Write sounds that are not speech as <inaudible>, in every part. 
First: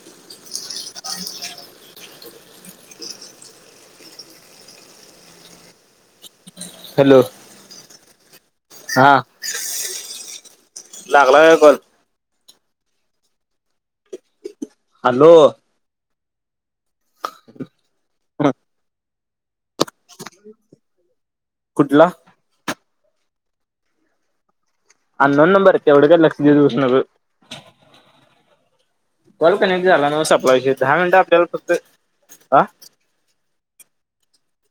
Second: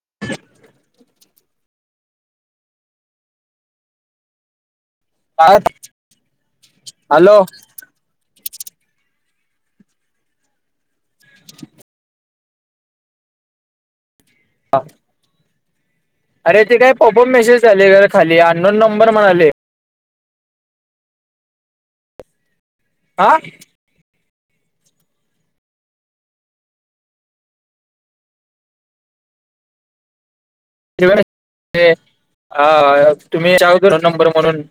<inaudible> का हॅलो हा लागला का कोण हा हॅलो अरे ते काय पपप मेसेज झाले ग खाली अन नोन नंबर म्हणाले कुठला आं अ नोन नंबर य ते एवढ का लक्ष दिऊस नकू कॉ कनेक्ट झाला ना सप्ला हा तुम्ही सांगत नंबर म्हणून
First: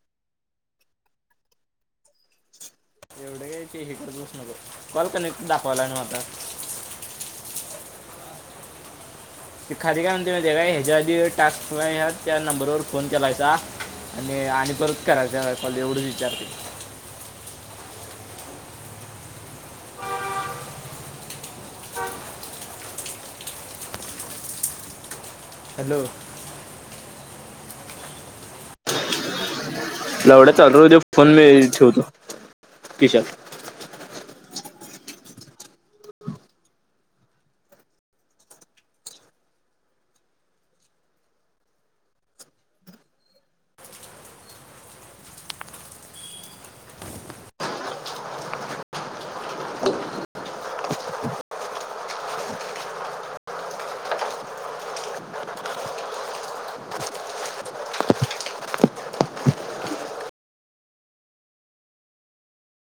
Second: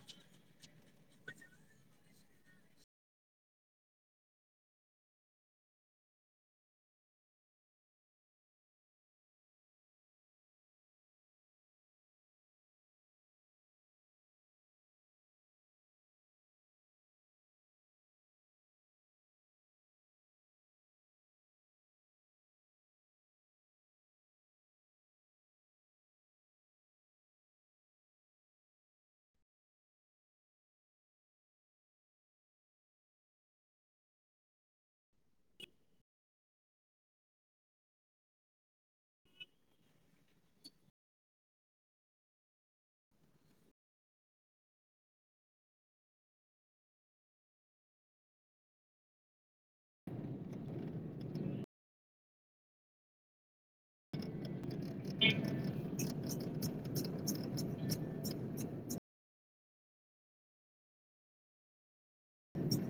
एवढे कायचे हटच बस नको बॉल का दाखवला आता खा्री काय म्हणते काय ह्याच्या आध टास्क त्या नंबरवर फोन केलायचा आणि आणि परच करायच एवढंच विचारते हॅलो लावड्या चालू हो फोन मी ठेवतो किशात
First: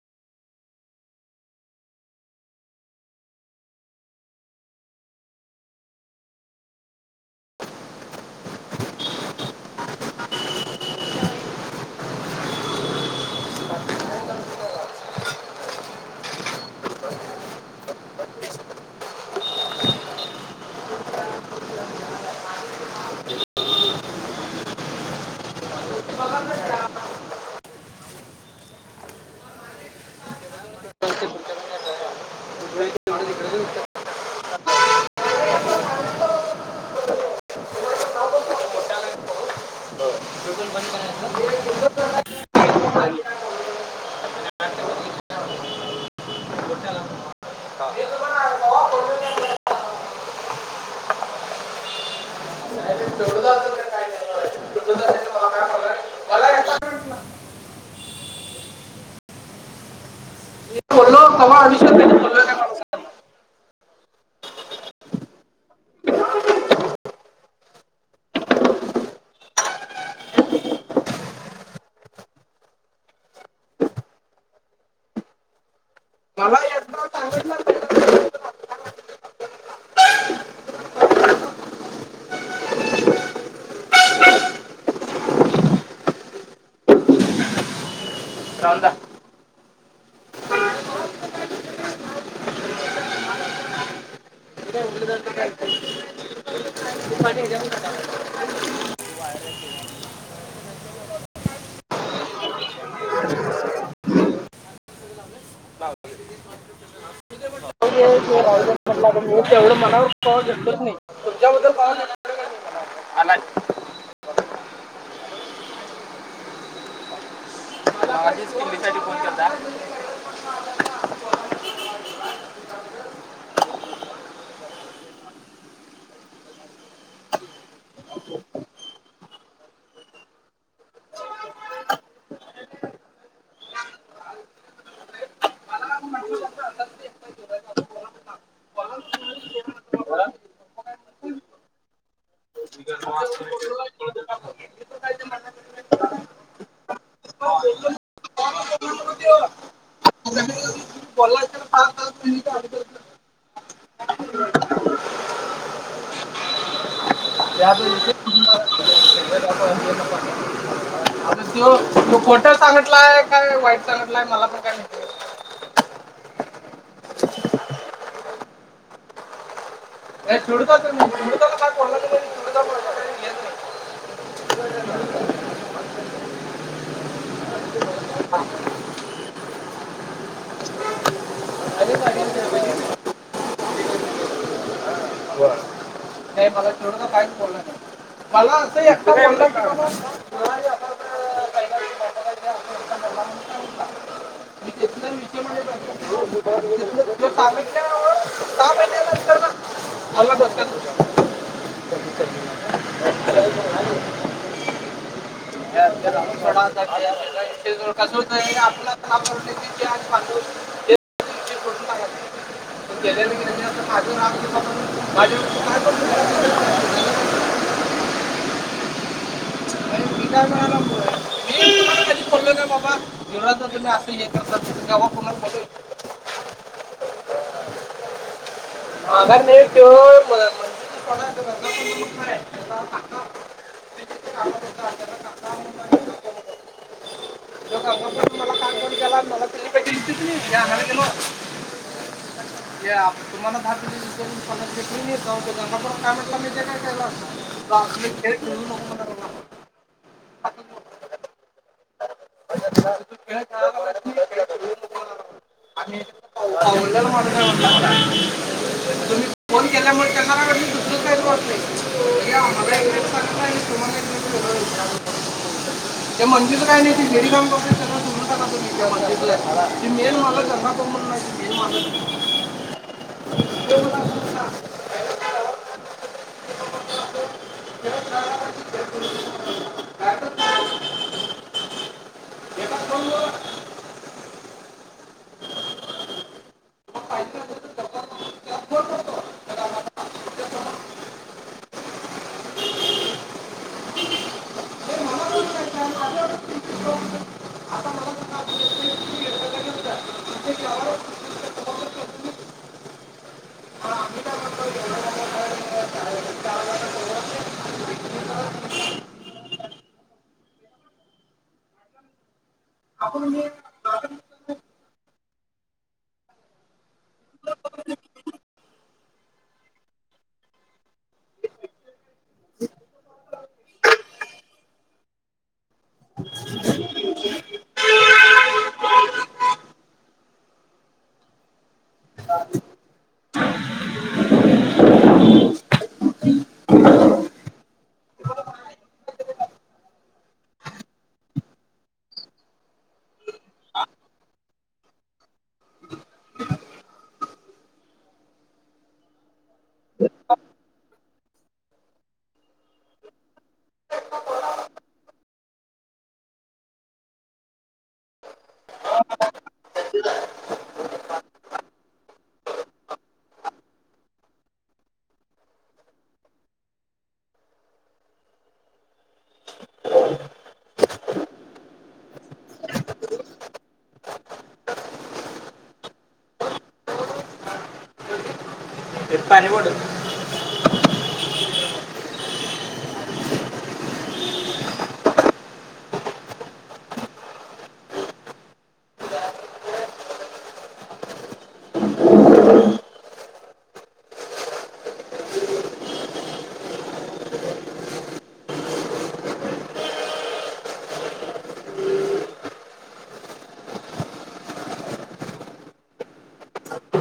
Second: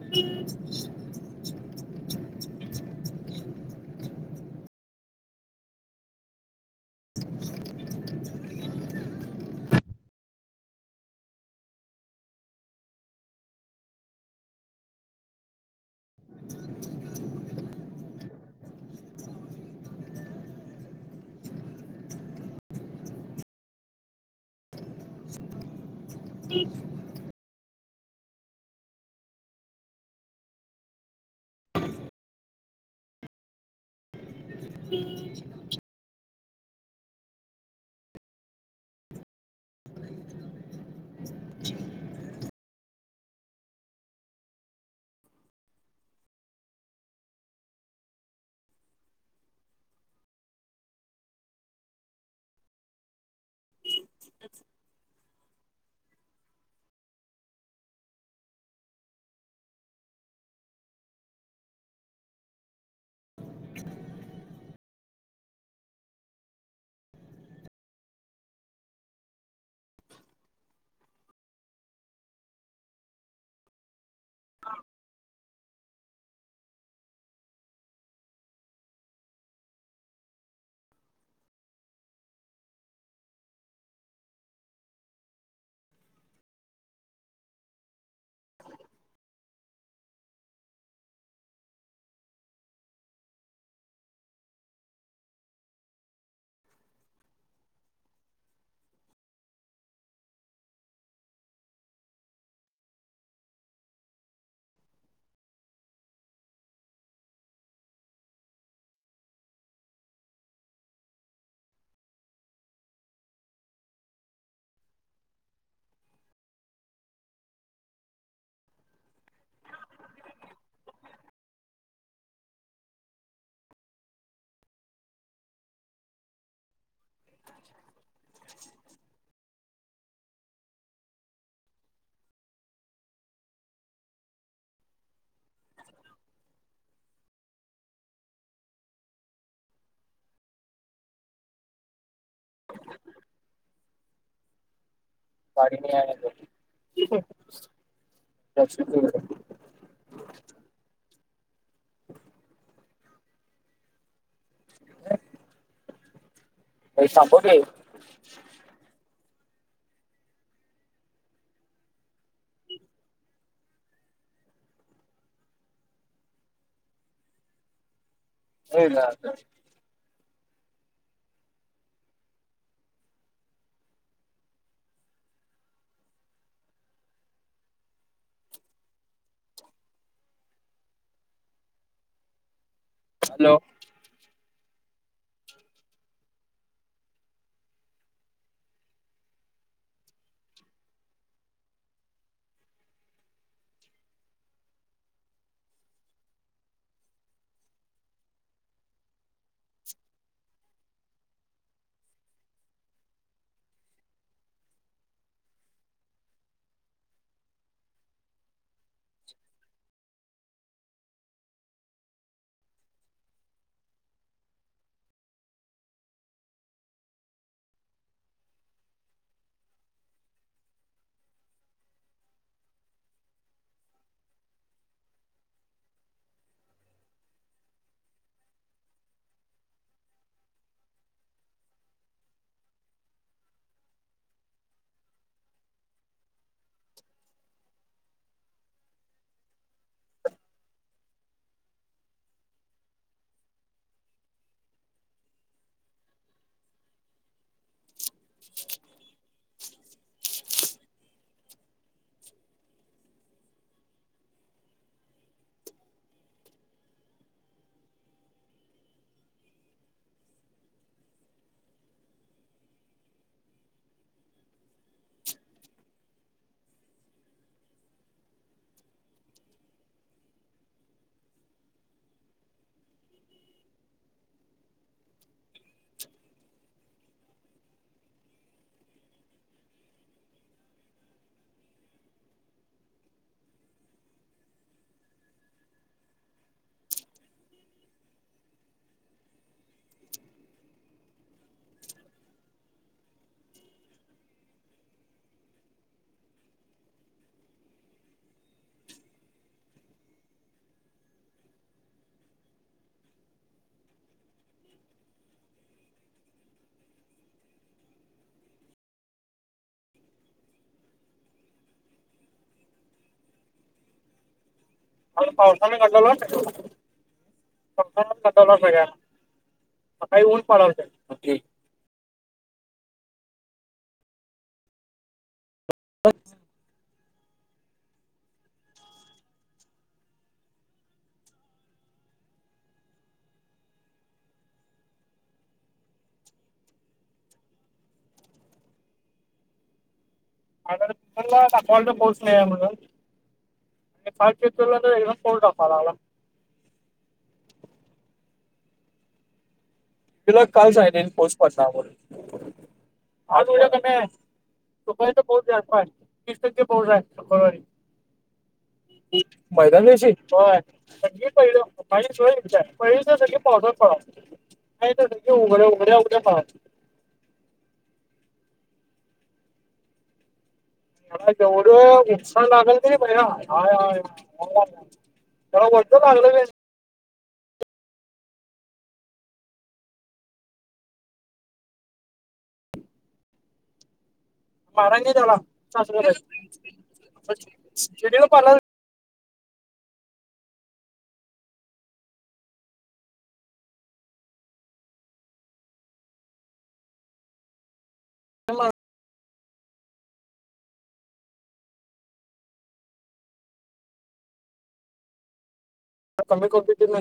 ह् <unintelligible> तेज <inaudible> <inaudible> बोललो क आविष बोललो का <inaudible> हा <unintelligible> तेवढं <inaudible> <unintelligible> तेवढं मनावर कवा घेतलच नाही. <unintelligible> <unintelligible> <unintelligible> <unintelligible> <unintelligible> <inaudible> बोलला असला <inaudible> <unintelligible> पैसापके <unintelligible> आता त्यो तो खोटं सांगटलाय? काय वाईट सांगटलाय? मला पण काय माहिती <unintelligible> सोडुतात <unintelligible> काय बोलाचं <unintelligible> हलो व्हय, नाही मला ठेडू नं कायच बोलला नई. मला असं एकच <inaudible> एकटा बोलला म्हणून सांगितला. <unintelligible> <inaudible> <inaudible> आपलं <inaudible> <unintelligible> <inaudible> तुम्ही असं हे करता... केव्हा कुणाला बोललोय का? पगार नई त्यो, म <unintelligible> <inaudible> <unintelligible> <unintelligible> या, तुम्हांना धा किलो <unintelligible> पंधरा देतोय मी <unintelligible> काय म्हटला माहिते काय कैलास? <unintelligible> <unintelligible> <unintelligible> <unintelligible> तुम्ही फोन केल्यामुळे तेन्ना अन् दुसरंच कायतर वाजतंय. या आपल्या <unintelligible> ते मंदिचं काय मी आता <unintelligible> काम करतोय. <unintelligible> ते मेन मालक दंगा कून म्हटलाय, मेन मालक. <unintelligible> आण गड पावसाने घडलेला <unintelligible> कंपनन गंडवलाय सगळ्यांना, सकाळी ऊन पडाल्तं. <unintelligible> <inaudible> <unintelligible> दाखवाल्तं पाऊस नई आय म्हणून यात पात पेत करूला त इवन स्कोर दाखवा लागला. तिला काय <unintelligible> पौस पडणार मनून. आज वेळ कमी आय. तो पाॅईंट पौस जास्त आय, तीस टक्के पौस आय मंगळवारी. <inaudible> मैदान देशी? व्हय. <unintelligible> नाही तर <unintelligible> उघड्या उघड्या <unintelligible> फार. मला जेवढं नुस्कान लागल क नई परव्या, आया यायाया. जरा वरचं बांदला नईस? अं ते पानी बॉटल. मारजी झाला सास ज पाला ह कमी के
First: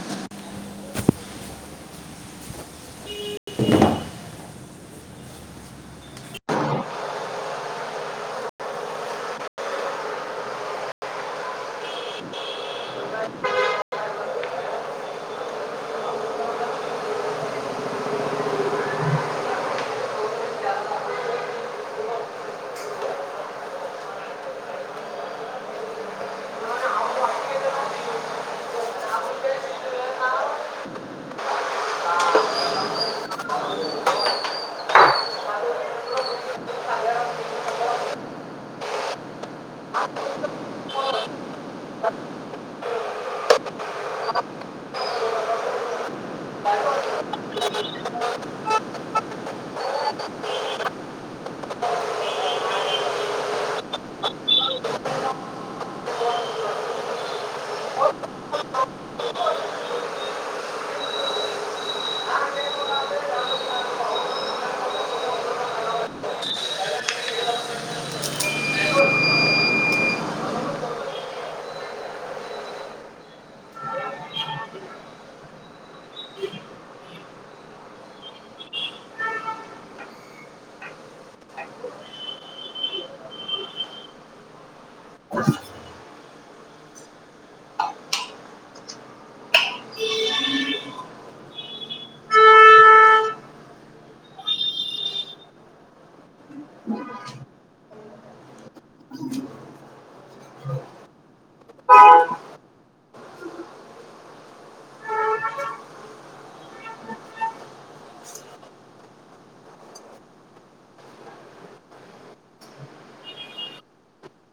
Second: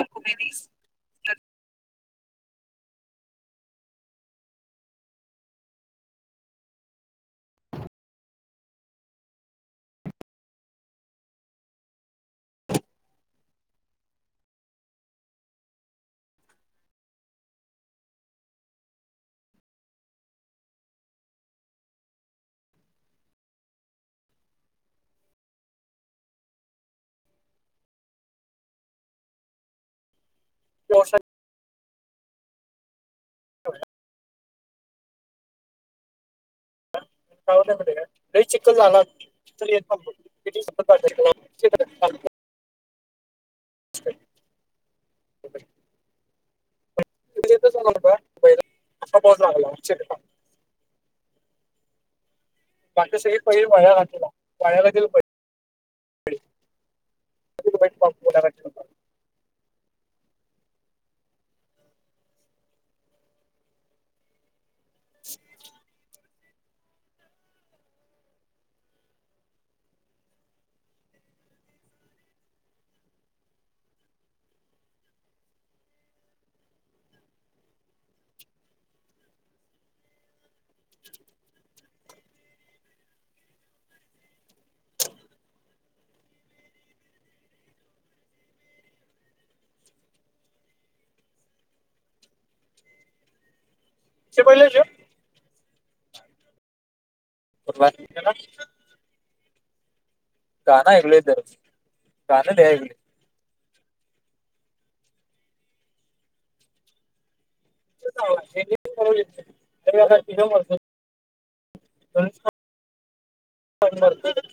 करुमेस जशा हो का चिककल झाला ि आहे चा <inaudible> <inaudible> येतच का बै असा पोला बाकी सगळी पहि वया्यालाला वया्यालाील पहि ो <inaudible> ते पहिलेच करला गना हगलेार गन न हगली <inaudible> प मत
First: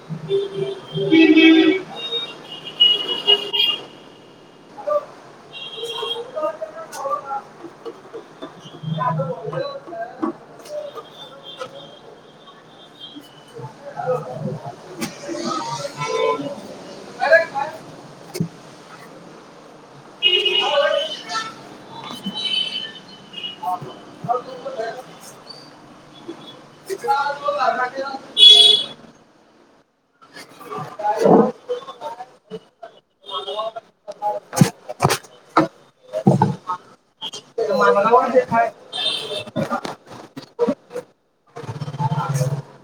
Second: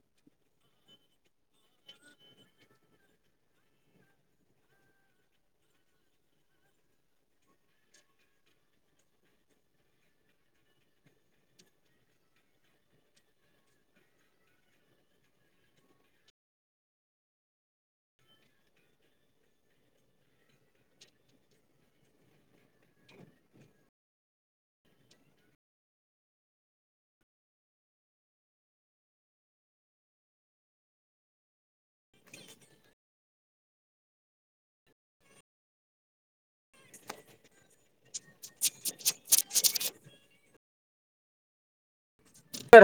हम् अरे माग वाेय <inaudible> र